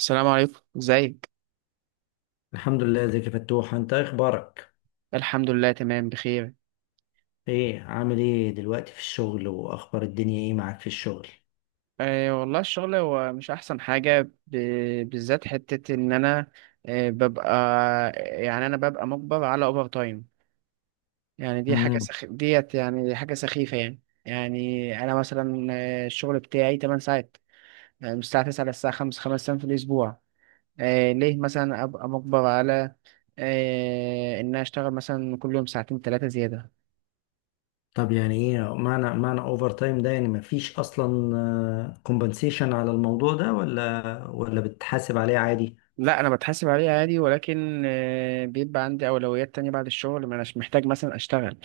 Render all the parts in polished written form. السلام عليكم، ازيك؟ الحمد لله. ازيك يا فتوح؟ انت ايه اخبارك؟ الحمد لله تمام بخير. ايه عامل ايه دلوقتي في الشغل؟ واخبار الدنيا ايه معاك في الشغل؟ والله الشغل هو مش احسن حاجة. ب... بالذات حتة ان انا ببقى، يعني انا ببقى مجبر على اوفر تايم. يعني دي حاجة امم. سخ... ديت يعني دي حاجة سخيفة يعني. يعني انا مثلا الشغل بتاعي 8 ساعات، يعني من الساعة 9 للساعة 5، خمس ايام في الاسبوع. أه ليه مثلا ابقى مجبر على ان أنا اشتغل مثلا كل يوم ساعتين ثلاثة زيادة. طب يعني ايه معنى اوفر تايم ده؟ يعني مفيش اصلا كومبنسيشن على الموضوع ده ولا بتحاسب عليه عادي؟ لا انا بتحاسب عليه عادي، ولكن بيبقى عندي اولويات تانية بعد الشغل، ما اناش محتاج مثلا اشتغل.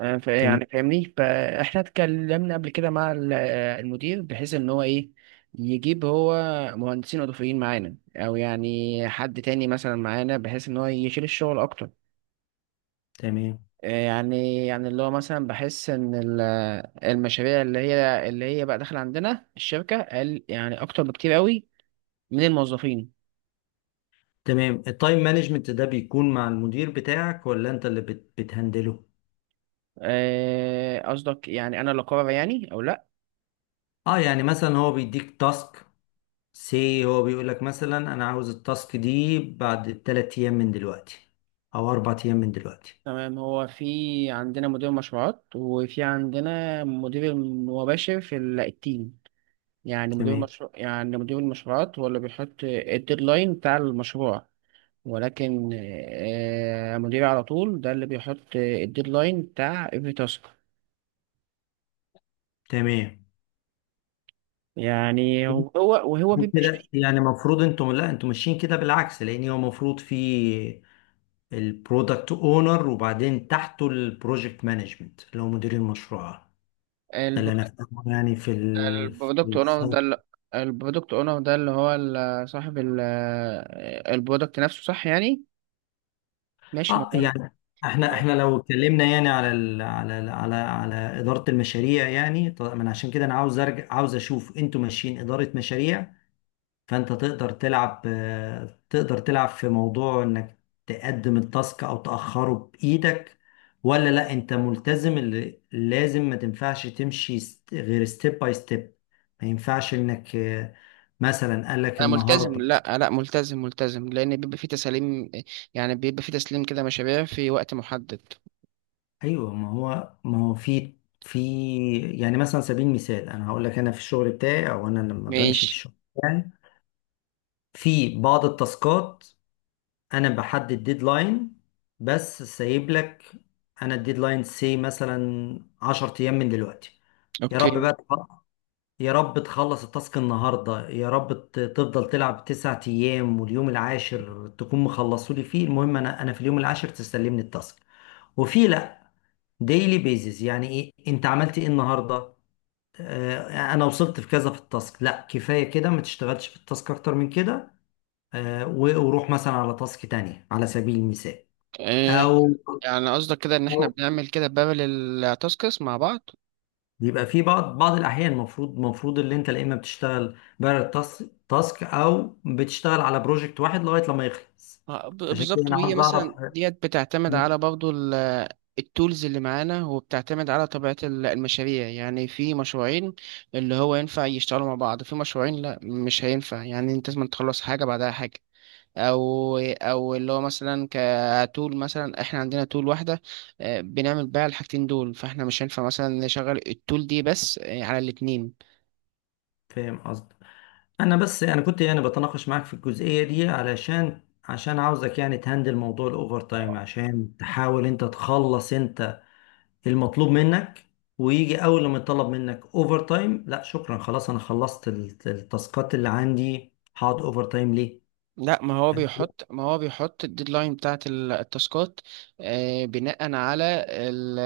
تمام. يعني فاهمني، فاحنا اتكلمنا قبل كده مع المدير بحيث ان هو ايه، يجيب هو مهندسين اضافيين معانا، او يعني حد تاني مثلا معانا بحيث ان هو يشيل الشغل اكتر. تمام. يعني اللي هو مثلا بحس ان المشاريع اللي هي بقى داخله عندنا الشركه قل يعني اكتر بكتير قوي من الموظفين. تمام، التايم مانجمنت ده بيكون مع المدير بتاعك ولا انت اللي بتهندله؟ قصدك يعني انا اللي اقرر يعني او لا. اه، يعني مثلا هو بيديك تاسك سي، هو بيقول لك مثلا انا عاوز التاسك دي بعد 3 ايام من دلوقتي او 4 ايام من دلوقتي. تمام، هو في عندنا مدير مشروعات وفي عندنا مدير مباشر في التيم، يعني مدير تمام. مشروع، يعني مدير المشروعات هو اللي بيحط الديدلاين بتاع المشروع. ولكن مديري على طول ده اللي بيحط الديدلاين بتاع every تاسك. تمام. يعني هو، وهو بيبقى كده شايف. يعني المفروض انتم، لا، انتم ماشيين كده بالعكس، لان هو المفروض في البرودكت اونر وبعدين تحته البروجكت مانجمنت اللي هو مدير المشروع. ده اللي انا البرودكت فاهمه يعني في ال البرودكت اونر ده اللي، البرودكت اونر ده اللي هو صاحب البرودكت نفسه، صح يعني؟ ماشي، ما اه، هو، يعني ما احنا هو- احنا لو اتكلمنا يعني على ال على ال على على اداره المشاريع. يعني طب عشان كده انا عاوز ارجع، عاوز اشوف انتوا ماشيين اداره مشاريع. فانت تقدر تلعب، تقدر تلعب في موضوع انك تقدم التاسك او تاخره بايدك، ولا لا انت ملتزم، اللي لازم ما تنفعش تمشي غير ستيب باي ستيب. ما ينفعش انك مثلا قال لك انا ملتزم. النهارده. لا لا ملتزم لان بيبقى في تسليم، يعني بيبقى في تسليم كده مشاريع في وقت محدد. ايوه، ما هو في في يعني مثلا على سبيل المثال انا هقول لك، انا في الشغل بتاعي، او انا لما بمشي في ماشي. الشغل بتاعي في بعض التاسكات انا بحدد ديدلاين، بس سايب لك. انا الديدلاين سي مثلا 10 ايام من دلوقتي. يا رب اوكي. بقى تخ- يا رب تخلص التاسك النهارده، يا رب تفضل تلعب 9 ايام واليوم العاشر تكون مخلصولي فيه. المهم انا، في اليوم العاشر تستلمني التاسك. وفي لا ديلي بيزز، يعني ايه انت عملت ايه النهارده؟ انا وصلت في كذا في التاسك. لا، كفايه كده، ما تشتغلش في التاسك اكتر من كده. وروح مثلا على تاسك تانية على سبيل المثال، آه، او. يعني قصدك كده ان احنا أو بنعمل كده بارل تاسكس مع بعض؟ بيبقى في بعض الاحيان المفروض اللي انت، لا، اما بتشتغل بره التاسك تاسك، او بتشتغل على بروجكت واحد لغايه لما يخلص. عشان كده بالظبط، انا وهي عاوز مثلا اعرف. ديت بتعتمد على برضو التولز اللي معانا، وبتعتمد على طبيعة المشاريع. يعني في مشروعين اللي هو ينفع يشتغلوا مع بعض، في مشروعين لا مش هينفع، يعني انت لازم تخلص حاجة بعدها حاجة. او او اللي هو مثلا كتول، مثلا احنا عندنا تول واحده بنعمل بيها الحاجتين دول، فاحنا مش هينفع مثلا نشغل التول دي بس على الاتنين. فاهم قصدي؟ انا بس انا كنت يعني بتناقش معاك في الجزئيه دي، عشان عاوزك يعني تهندل موضوع الاوفر تايم، عشان تحاول انت تخلص انت المطلوب منك، ويجي اول لما يطلب منك اوفر تايم، لا شكرا، خلاص انا خلصت التاسكات اللي عندي، هقعد اوفر تايم ليه؟ لا، ما هو بيحط الديدلاين بتاعت التاسكات بناء على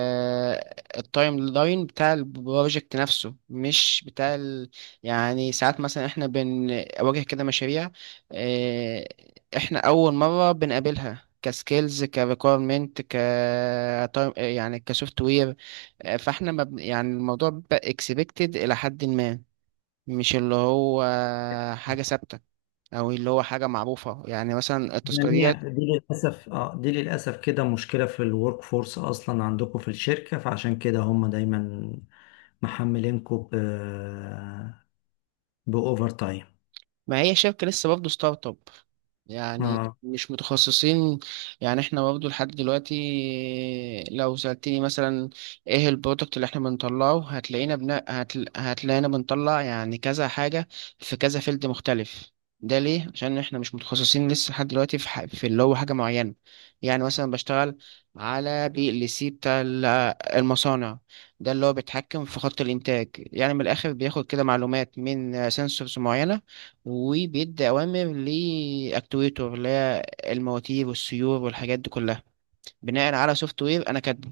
التايم لاين بتاع البروجكت نفسه، مش بتاع يعني ساعات مثلا احنا بنواجه كده مشاريع آه، احنا اول مرة بنقابلها كسكيلز كريكويرمنت، ك time- آه، يعني كسوفت وير. فاحنا ما بن- يعني الموضوع بيبقى اكسبكتد الى حد ما، مش اللي هو حاجة ثابتة او اللي هو حاجه معروفه. يعني مثلا يعني التذكاريات، هي دي للاسف اه دي للاسف كده مشكله في الورك فورس اصلا عندكم في الشركه، فعشان كده هم دايما محملينكم باوفر تايم. ما هي شركة لسه برضه ستارت اب، يعني مش متخصصين. يعني احنا برضه لحد دلوقتي، لو سألتني مثلا ايه البرودكت اللي احنا بنطلعه، هتلاقينا بنطلع يعني كذا حاجة في كذا فيلد مختلف. ده ليه؟ عشان احنا مش متخصصين لسه لحد دلوقتي في اللي هو حاجة معينة. يعني مثلا بشتغل على بي ال سي بتاع المصانع، ده اللي هو بيتحكم في خط الإنتاج. يعني من الآخر بياخد كده معلومات من سنسورز معينة، وبيدي أوامر لأكتويتور اللي هي المواتير والسيور والحاجات دي كلها، بناء على سوفت وير أنا كاتبه.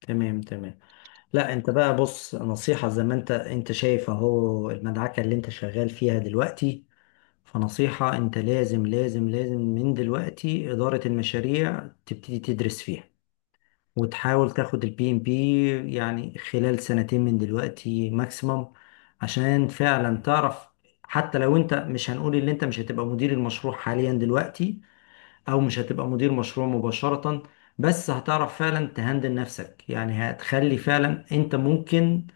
تمام. تمام. لا انت بقى بص، نصيحة، زي ما انت شايف اهو المدعكة اللي انت شغال فيها دلوقتي، فنصيحة، انت لازم لازم لازم من دلوقتي إدارة المشاريع تبتدي تدرس فيها، وتحاول تاخد البي ام بي يعني خلال سنتين من دلوقتي ماكسيمم، عشان فعلا تعرف. حتى لو انت، مش هنقول ان انت مش هتبقى مدير المشروع حاليا دلوقتي او مش هتبقى مدير مشروع مباشرة، بس هتعرف فعلا تهندل نفسك. يعني هتخلي فعلا انت ممكن،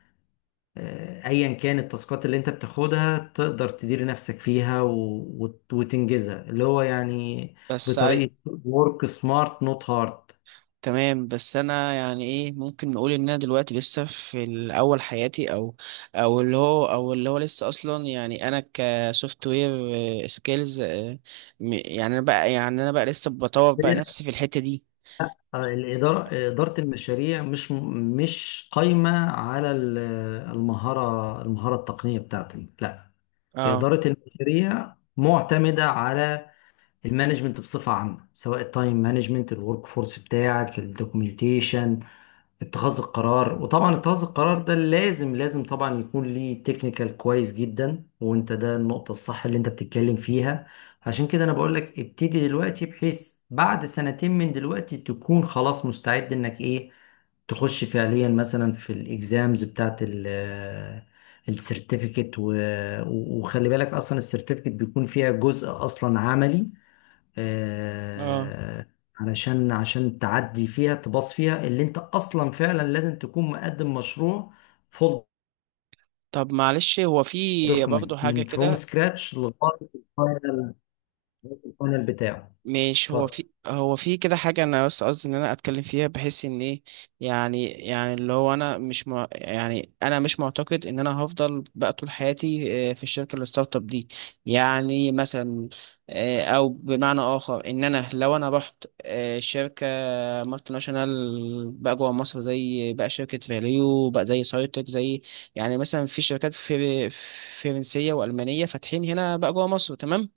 ايا كان التاسكات اللي انت بتاخدها، تقدر تدير نفسك فيها وتنجزها اللي هو يعني بس عاي... بطريقة work smart not hard. تمام، بس أنا يعني إيه، ممكن نقول إن أنا دلوقتي لسه في الأول حياتي، أو اللي هو لسه أصلا، يعني أنا كسوفت وير سكيلز، يعني أنا بقى لسه بطور بقى هي، نفسي في الحتة دي. آه، الإدارة إدارة المشاريع مش قايمة على المهارة التقنية بتاعتك، لا. اه. إدارة المشاريع معتمدة على المانجمنت بصفة عامة، سواء التايم مانجمنت، الورك فورس بتاعك، الدوكيومنتيشن، اتخاذ القرار. وطبعا اتخاذ القرار ده لازم لازم طبعا يكون ليه تكنيكال كويس جدا، وانت ده النقطة الصح اللي انت بتتكلم فيها. عشان كده انا بقول لك ابتدي دلوقتي، بحيث بعد سنتين من دلوقتي تكون خلاص مستعد انك ايه، تخش فعليا مثلا في الاكزامز بتاعت ال السيرتيفيكت. وخلي بالك اصلا السيرتيفيكت بيكون فيها جزء اصلا عملي، اه. آه، علشان تعدي فيها، تباص فيها، اللي انت اصلا فعلا لازم تكون مقدم مشروع فول طب معلش، هو في برضه دوكيمنت حاجة فروم كده، سكراتش لغايه الفاينل بتاعه. مش هو اتفضل. في، هو في كده حاجة أنا بس قصدي إن أنا أتكلم فيها بحيث إن إيه، يعني يعني اللي هو أنا مش مع، يعني أنا مش معتقد إن أنا هفضل بقى طول حياتي في الشركة الستارت اب دي. يعني مثلا أو بمعنى آخر، إن أنا لو أنا رحت شركة مالتي ناشونال بقى جوه مصر، زي بقى شركة فاليو، بقى زي سايتك، زي يعني مثلا في شركات في فرنسية وألمانية فاتحين هنا بقى جوه مصر. تمام.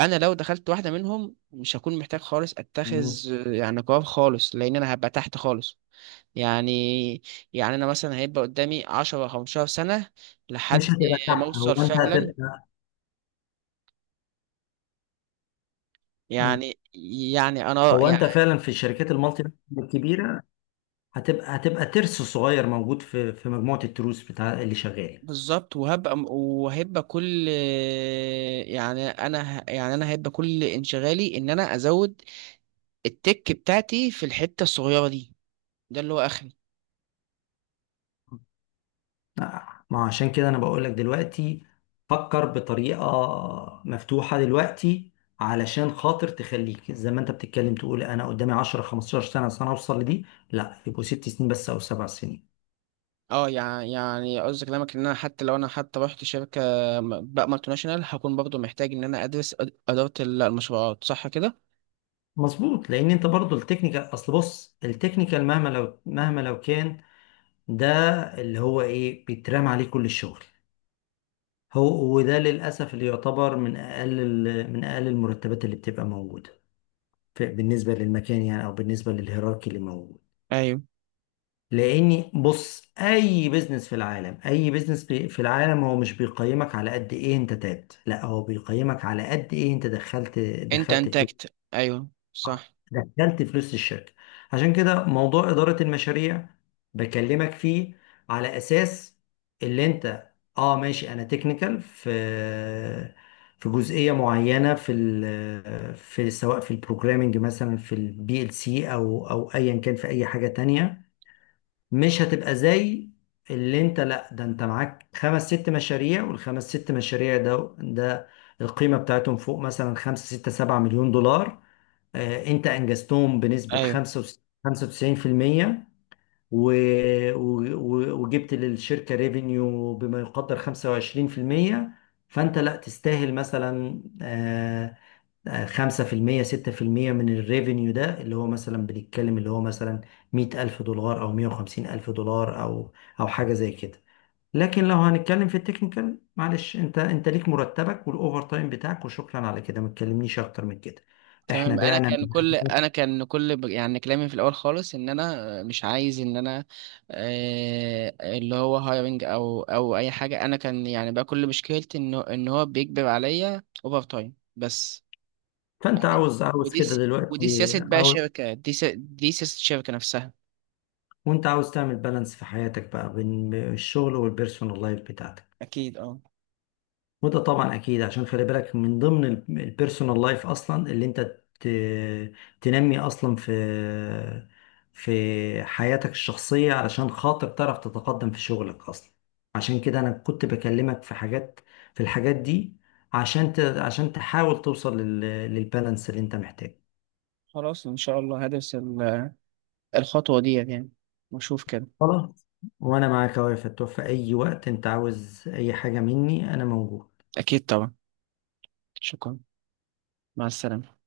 انا لو دخلت واحده منهم مش هكون محتاج خالص اتخذ مم. يعني قرار خالص، لان انا هبقى تحت خالص. يعني، يعني انا مثلا هيبقى قدامي 10 15 سنه مش لحد هتبقى ما تحت، اوصل هو انت فعلا هتبقى. مم. يعني. يعني انا هو انت يعني فعلا في الشركات المالتي ناشونال الكبيره هتبقى ترس صغير موجود في مجموعه التروس بتاع اللي شغال. بالظبط، وهبقى وهبقى كل يعني انا ه- يعني انا هيبقى كل انشغالي ان انا ازود التك بتاعتي في الحته الصغيره دي، ده اللي هو اخري. ما هو عشان كده انا بقول لك دلوقتي فكر بطريقة مفتوحة دلوقتي، علشان خاطر تخليك زي ما انت بتتكلم تقول انا قدامي 10 15 سنة عشان اوصل لدي، لا يبقوا 6 سنين بس او 7 سنين. اه، قصدي كلامك ان انا حتى لو انا حتى رحت شركه بقى مالتي ناشونال، هكون برضه محتاج ان انا ادرس اداره المشروعات، صح كده؟ مظبوط، لان انت برضو التكنيكال، اصل بص، التكنيكال مهما لو كان ده اللي هو ايه بيترمى عليه كل الشغل هو. وده للاسف اللي يعتبر من اقل المرتبات اللي بتبقى موجودة بالنسبة للمكان يعني او بالنسبة للهيراركي اللي موجود. ايوه. لاني بص، اي بيزنس في العالم، اي بيزنس في العالم هو مش بيقيمك على قد ايه انت تعبت، لا، هو بيقيمك على قد ايه انت دخلت، انت دخلت فلوس، انتكت، ايوه صح. دخلت فلوس الشركة. عشان كده موضوع إدارة المشاريع بكلمك فيه على اساس اللي انت، اه ماشي، انا تكنيكال في في جزئية معينة، في ال في سواء في البروجرامنج مثلا في البي ال سي، او ايا كان في اي حاجة تانية. مش هتبقى زي اللي انت، لا، ده انت معاك خمس ست مشاريع، والخمس ست مشاريع ده القيمة بتاعتهم فوق مثلا 5 6 7 مليون دولار. انت انجزتهم بنسبة ايوه. 95% و... و... وجبت للشركة ريفينيو بما يقدر 25%. فانت لا تستاهل مثلا، 5%، 6% من الريفينيو ده، اللي هو مثلا بنتكلم اللي هو مثلا 100,000 دولار أو 150,000 دولار، أو حاجة زي كده. لكن لو هنتكلم في التكنيكال، معلش، أنت ليك مرتبك والأوفر تايم بتاعك، وشكرا على كده، ما تكلمنيش أكتر من كده. إحنا تمام، انا بعنا كان كل من- انا كان كل ب- يعني كلامي في الاول خالص، ان انا مش عايز ان انا اللي هو هايرنج او او اي حاجه. انا كان يعني بقى كل مشكلتي ان ان هو بيجبر عليا اوفر تايم بس، فأنت يعني. عاوز ودي كده س... ودي سياسة دلوقتي. بقى عاوز. شركة، دي سياسة الشركة نفسها. وأنت عاوز تعمل بالانس في حياتك بقى بين الشغل والبيرسونال لايف بتاعتك. أكيد، أه. وده طبعا اكيد، عشان خلي بالك من ضمن البيرسونال لايف اصلا اللي انت تنمي اصلا في حياتك الشخصية علشان خاطر تعرف تتقدم في شغلك اصلا. عشان كده انا كنت بكلمك في الحاجات دي، عشان عشان تحاول توصل للبالانس اللي انت محتاجه. خلاص، إن شاء الله هدرس الخطوة دي يعني، وأشوف كده. خلاص. وانا معاك اهو يا فتوح، في اي وقت انت عاوز اي حاجة مني انا موجود. أكيد طبعا. شكرا. مع السلامة.